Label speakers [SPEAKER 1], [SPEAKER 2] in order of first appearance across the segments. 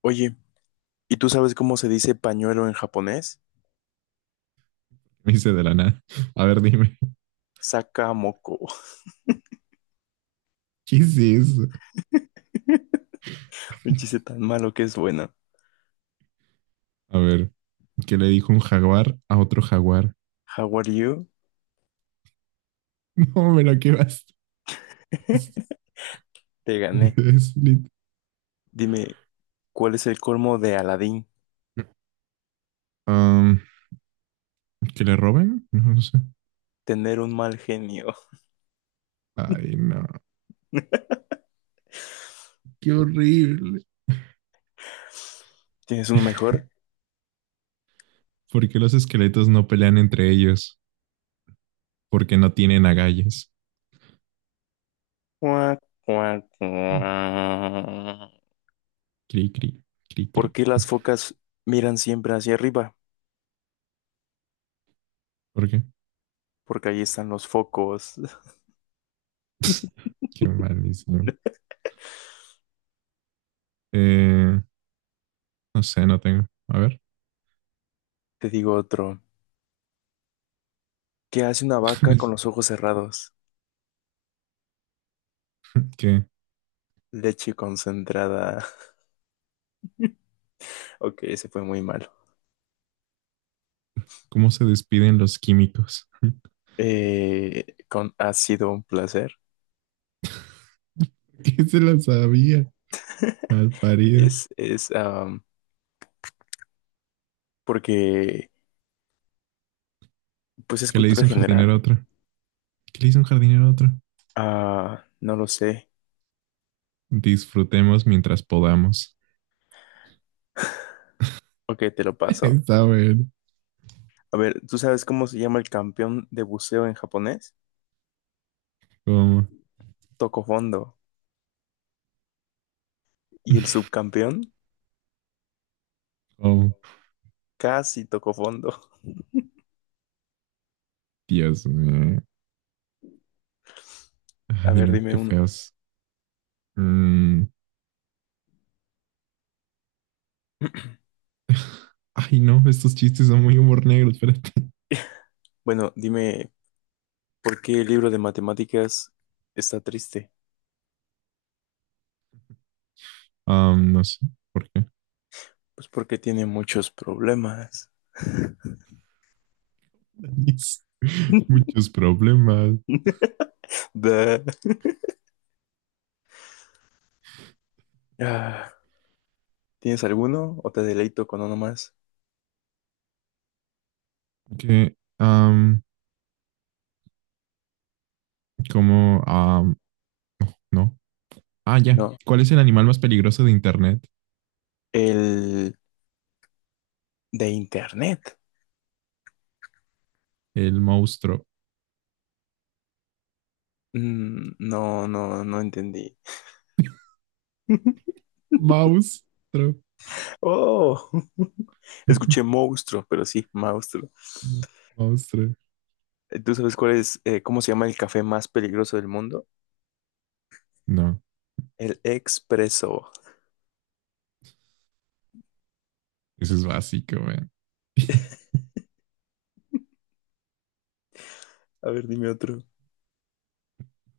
[SPEAKER 1] Oye, ¿y tú sabes cómo se dice pañuelo en japonés?
[SPEAKER 2] Me hice de la nada. A ver, dime.
[SPEAKER 1] Sakamoko.
[SPEAKER 2] ¿Qué es eso?
[SPEAKER 1] Un chiste tan malo que es bueno.
[SPEAKER 2] A ver, ¿qué le dijo un jaguar a otro jaguar?
[SPEAKER 1] How are you?
[SPEAKER 2] No, pero qué bastas.
[SPEAKER 1] Te gané.
[SPEAKER 2] Es
[SPEAKER 1] Dime, ¿cuál es el colmo de Aladín?
[SPEAKER 2] Am, ¿que le roben? No sé.
[SPEAKER 1] Tener un mal genio.
[SPEAKER 2] Ay, no. Qué horrible.
[SPEAKER 1] ¿Tienes uno mejor?
[SPEAKER 2] ¿Por qué los esqueletos no pelean entre ellos? Porque no tienen agallas.
[SPEAKER 1] Cuac, cuac, cuac.
[SPEAKER 2] Cri, cri, cri,
[SPEAKER 1] ¿Por
[SPEAKER 2] cri.
[SPEAKER 1] qué las focas miran siempre hacia arriba?
[SPEAKER 2] ¿Por qué?
[SPEAKER 1] Porque ahí están los focos.
[SPEAKER 2] Qué malísimo. Eh, no sé, no tengo. A ver,
[SPEAKER 1] Te digo otro. ¿Qué hace una vaca con los ojos cerrados?
[SPEAKER 2] ¿qué?
[SPEAKER 1] Leche concentrada. Ok, ese fue muy malo.
[SPEAKER 2] ¿Cómo se despiden los químicos?
[SPEAKER 1] Con, ha sido un placer.
[SPEAKER 2] ¿Qué se la sabía? Mal parido.
[SPEAKER 1] Es porque, pues es
[SPEAKER 2] ¿Qué le dice
[SPEAKER 1] cultura
[SPEAKER 2] un
[SPEAKER 1] general.
[SPEAKER 2] jardinero a otro? ¿Qué le dice un jardinero a otro?
[SPEAKER 1] Ah, no lo sé.
[SPEAKER 2] Disfrutemos mientras podamos.
[SPEAKER 1] Ok, te lo paso.
[SPEAKER 2] Está bueno.
[SPEAKER 1] A ver, ¿tú sabes cómo se llama el campeón de buceo en japonés?
[SPEAKER 2] ¿Cómo?
[SPEAKER 1] Tocó fondo. ¿Y el subcampeón?
[SPEAKER 2] Oh,
[SPEAKER 1] Casi tocó fondo.
[SPEAKER 2] Dios mío.
[SPEAKER 1] A
[SPEAKER 2] Ay,
[SPEAKER 1] ver,
[SPEAKER 2] no,
[SPEAKER 1] dime
[SPEAKER 2] qué
[SPEAKER 1] uno.
[SPEAKER 2] feos. Mm. Ay, no, estos chistes son muy humor negro, espérate.
[SPEAKER 1] Bueno, dime, ¿por qué el libro de matemáticas está triste?
[SPEAKER 2] No sé por qué.
[SPEAKER 1] Pues porque tiene muchos problemas.
[SPEAKER 2] Muchos problemas.
[SPEAKER 1] Da. Ah, ¿tienes alguno o te deleito con uno más?
[SPEAKER 2] Que, um, como, um, no. Ah, ya.
[SPEAKER 1] No,
[SPEAKER 2] ¿Cuál es el animal más peligroso de Internet?
[SPEAKER 1] el de internet.
[SPEAKER 2] El monstruo.
[SPEAKER 1] Mm, no, no entendí.
[SPEAKER 2] Monstruo.
[SPEAKER 1] Oh, escuché monstruo, pero sí, monstruo.
[SPEAKER 2] Monstruo.
[SPEAKER 1] ¿Tú sabes cuál es, cómo se llama el café más peligroso del mundo?
[SPEAKER 2] No,
[SPEAKER 1] El expreso.
[SPEAKER 2] eso es básico, man.
[SPEAKER 1] A ver, dime otro.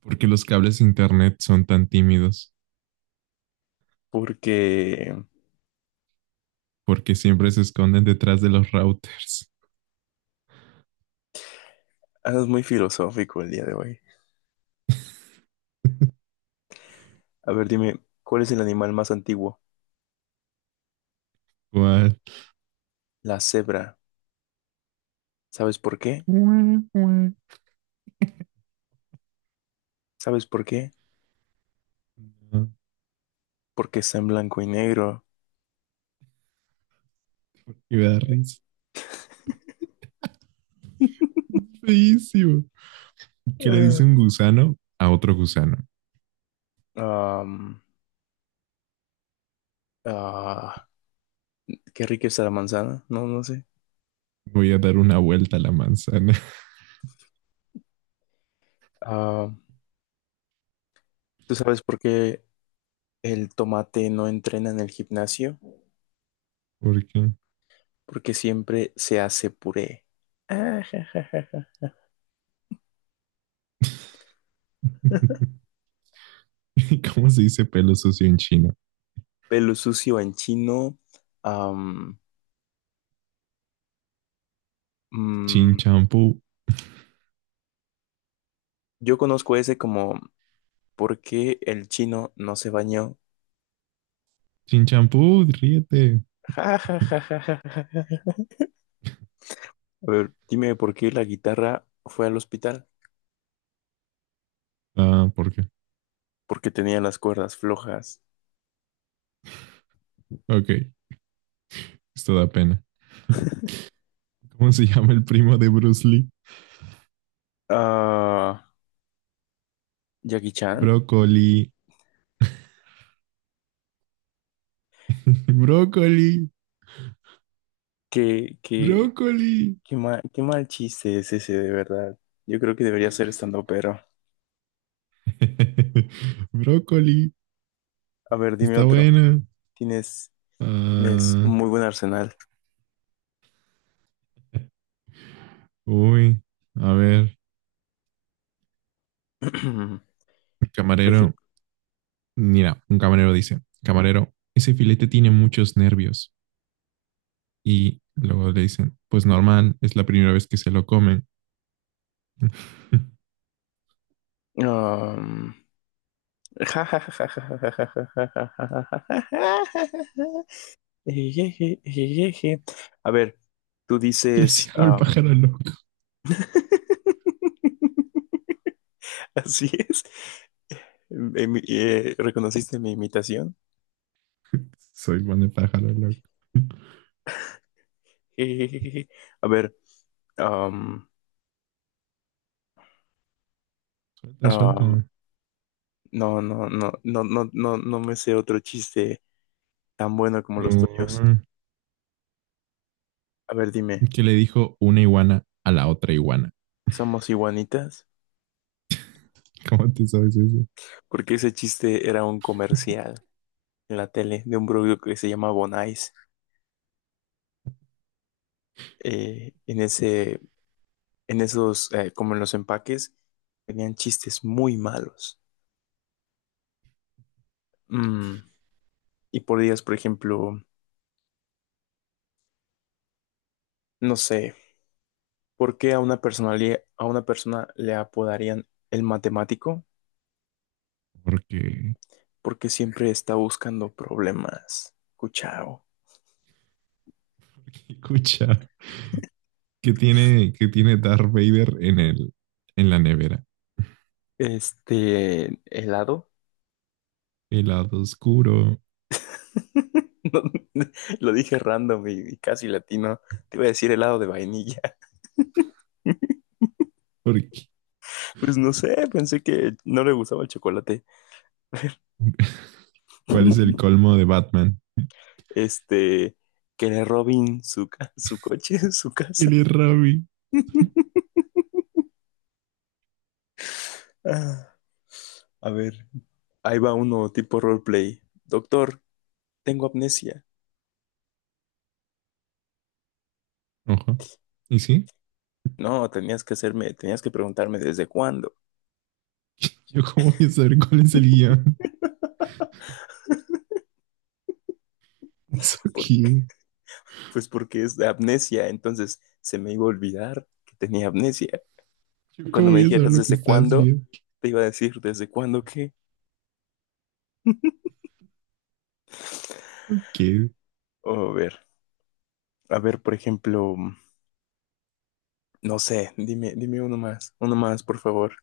[SPEAKER 2] ¿Porque los cables de internet son tan tímidos?
[SPEAKER 1] Porque
[SPEAKER 2] Porque siempre se esconden detrás de los routers.
[SPEAKER 1] andas muy filosófico el día de hoy. A ver, dime, ¿cuál es el animal más antiguo?
[SPEAKER 2] ¿Cuál?
[SPEAKER 1] La cebra. ¿Sabes por qué?
[SPEAKER 2] Guau, guau.
[SPEAKER 1] ¿Sabes por qué?
[SPEAKER 2] No,
[SPEAKER 1] Porque está en blanco y negro.
[SPEAKER 2] y me da risa. Feísimo. ¿Qué le dice un gusano a otro gusano?
[SPEAKER 1] Ah, am, Ah, qué rica está la manzana, no, no sé.
[SPEAKER 2] Voy a dar una vuelta a la manzana.
[SPEAKER 1] Ah, ¿tú sabes por qué el tomate no entrena en el gimnasio?
[SPEAKER 2] ¿Por qué?
[SPEAKER 1] Porque siempre se hace puré. Ah, ja, ja, ja, ja.
[SPEAKER 2] ¿Cómo se dice pelo sucio en chino?
[SPEAKER 1] Pelo sucio en chino. am,
[SPEAKER 2] Chin
[SPEAKER 1] mm,
[SPEAKER 2] champú.
[SPEAKER 1] yo conozco ese como ¿por qué el chino no se bañó?
[SPEAKER 2] Chin champú, ríete.
[SPEAKER 1] Ja, ja, ja, ja, ja, ja, ja. A ver, dime por qué la guitarra fue al hospital.
[SPEAKER 2] Ah, ¿por qué?
[SPEAKER 1] Porque tenía las cuerdas flojas.
[SPEAKER 2] Ok, esto da pena. ¿Cómo se llama el primo de Bruce Lee?
[SPEAKER 1] Ah, Jackie Chan.
[SPEAKER 2] Brócoli. Brócoli.
[SPEAKER 1] ¿Qué, qué,
[SPEAKER 2] Brócoli.
[SPEAKER 1] Qué mal chiste es ese, de verdad. Yo creo que debería ser estando, pero.
[SPEAKER 2] Brócoli.
[SPEAKER 1] A ver, dime
[SPEAKER 2] Está
[SPEAKER 1] otro.
[SPEAKER 2] buena.
[SPEAKER 1] Tienes, tienes
[SPEAKER 2] Ah,
[SPEAKER 1] un muy buen arsenal.
[SPEAKER 2] uy. A ver.
[SPEAKER 1] Por
[SPEAKER 2] Camarero.
[SPEAKER 1] ejemplo.
[SPEAKER 2] Mira, un camarero dice, camarero, ese filete tiene muchos nervios. Y luego le dicen, pues normal, es la primera vez que se lo comen.
[SPEAKER 1] um, Ejeje, ejeje. A ver, tú
[SPEAKER 2] Le
[SPEAKER 1] dices.
[SPEAKER 2] sigo el pájaro loco.
[SPEAKER 1] Así es. ¿Reconociste mi imitación?
[SPEAKER 2] Soy buen de pájaro loco.
[SPEAKER 1] Ejejeje. A ver. um,
[SPEAKER 2] Suelta,
[SPEAKER 1] um,
[SPEAKER 2] suelta.
[SPEAKER 1] No, no me sé otro chiste tan bueno como los tuyos.
[SPEAKER 2] No.
[SPEAKER 1] A ver, dime,
[SPEAKER 2] ¿Que le dijo una iguana a la otra iguana?
[SPEAKER 1] ¿somos iguanitas?
[SPEAKER 2] ¿Cómo te sabes eso?
[SPEAKER 1] Porque ese chiste era un comercial en la tele de un producto que se llama Bonais. Eh, en ese, en esos, como en los empaques, tenían chistes muy malos. Mm, y podías, por ejemplo, no sé, ¿por qué a una a una persona le apodarían el matemático?
[SPEAKER 2] Porque,
[SPEAKER 1] Porque siempre está buscando problemas. Cuchao.
[SPEAKER 2] porque escucha, ¿qué tiene Darth Vader en en la nevera?
[SPEAKER 1] Este, helado.
[SPEAKER 2] El lado oscuro.
[SPEAKER 1] Lo dije random y casi latino. Te iba a decir helado de vainilla.
[SPEAKER 2] Porque,
[SPEAKER 1] Pues no sé, pensé que no le gustaba el chocolate.
[SPEAKER 2] ¿cuál es el colmo de Batman?
[SPEAKER 1] Este, que le robin su coche, su
[SPEAKER 2] ¿Quién
[SPEAKER 1] casa.
[SPEAKER 2] es Ravi?
[SPEAKER 1] Ah, A ver, ahí va uno tipo roleplay. Doctor, tengo amnesia.
[SPEAKER 2] Ojo. ¿Y sí?
[SPEAKER 1] No, tenías que preguntarme desde cuándo.
[SPEAKER 2] ¿Yo cómo voy a saber cuál es el guión? It's
[SPEAKER 1] Por-
[SPEAKER 2] okay.
[SPEAKER 1] pues porque es de amnesia, entonces se me iba a olvidar que tenía amnesia.
[SPEAKER 2] ¿Yo
[SPEAKER 1] Cuando
[SPEAKER 2] cómo
[SPEAKER 1] me
[SPEAKER 2] voy a saber
[SPEAKER 1] dijeras
[SPEAKER 2] lo que
[SPEAKER 1] desde
[SPEAKER 2] estás
[SPEAKER 1] cuándo,
[SPEAKER 2] viendo?
[SPEAKER 1] te iba a decir desde cuándo qué.
[SPEAKER 2] ¿Qué?
[SPEAKER 1] O a ver, a ver, por ejemplo, no sé, dime uno más, por favor,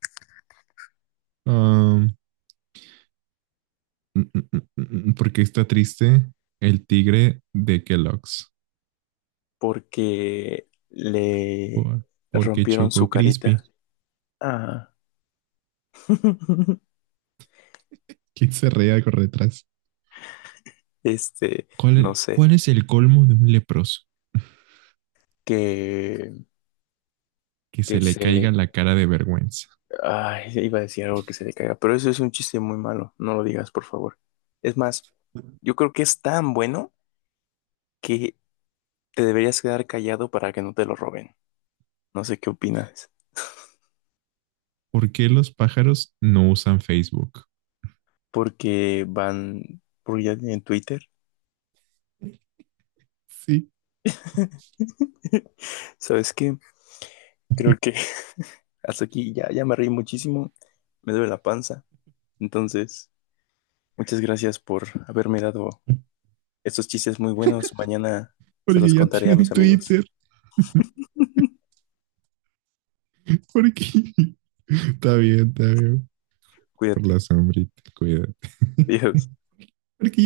[SPEAKER 2] Um, mm, mm, mm, mm, mm, ¿Por qué está triste el tigre de Kellogg's?
[SPEAKER 1] porque le
[SPEAKER 2] Por- Porque
[SPEAKER 1] rompieron
[SPEAKER 2] Choco
[SPEAKER 1] su carita.
[SPEAKER 2] Crispy,
[SPEAKER 1] Ah,
[SPEAKER 2] que se reía por detrás.
[SPEAKER 1] este, no sé,
[SPEAKER 2] ¿Cuál es el colmo de un leproso?
[SPEAKER 1] que,
[SPEAKER 2] Que se
[SPEAKER 1] que
[SPEAKER 2] le
[SPEAKER 1] se
[SPEAKER 2] caiga
[SPEAKER 1] le,
[SPEAKER 2] la cara de vergüenza.
[SPEAKER 1] ay, iba a decir algo que se le caiga, pero eso es un chiste muy malo, no lo digas, por favor. Es más, yo creo que es tan bueno que te deberías quedar callado para que no te lo roben. No sé qué opinas.
[SPEAKER 2] ¿Por qué los pájaros no usan Facebook?
[SPEAKER 1] Porque van, porque ya tienen Twitter.
[SPEAKER 2] Sí,
[SPEAKER 1] ¿Sabes qué? Creo que hasta aquí ya me reí muchísimo. Me duele la panza. Entonces, muchas gracias por haberme dado estos chistes muy buenos. Mañana se
[SPEAKER 2] porque
[SPEAKER 1] los
[SPEAKER 2] ya
[SPEAKER 1] contaré a
[SPEAKER 2] tienen
[SPEAKER 1] mis amigos.
[SPEAKER 2] Twitter. Porque... Está bien, está bien. Por
[SPEAKER 1] Cuídate.
[SPEAKER 2] la sombrita, cuídate.
[SPEAKER 1] Adiós.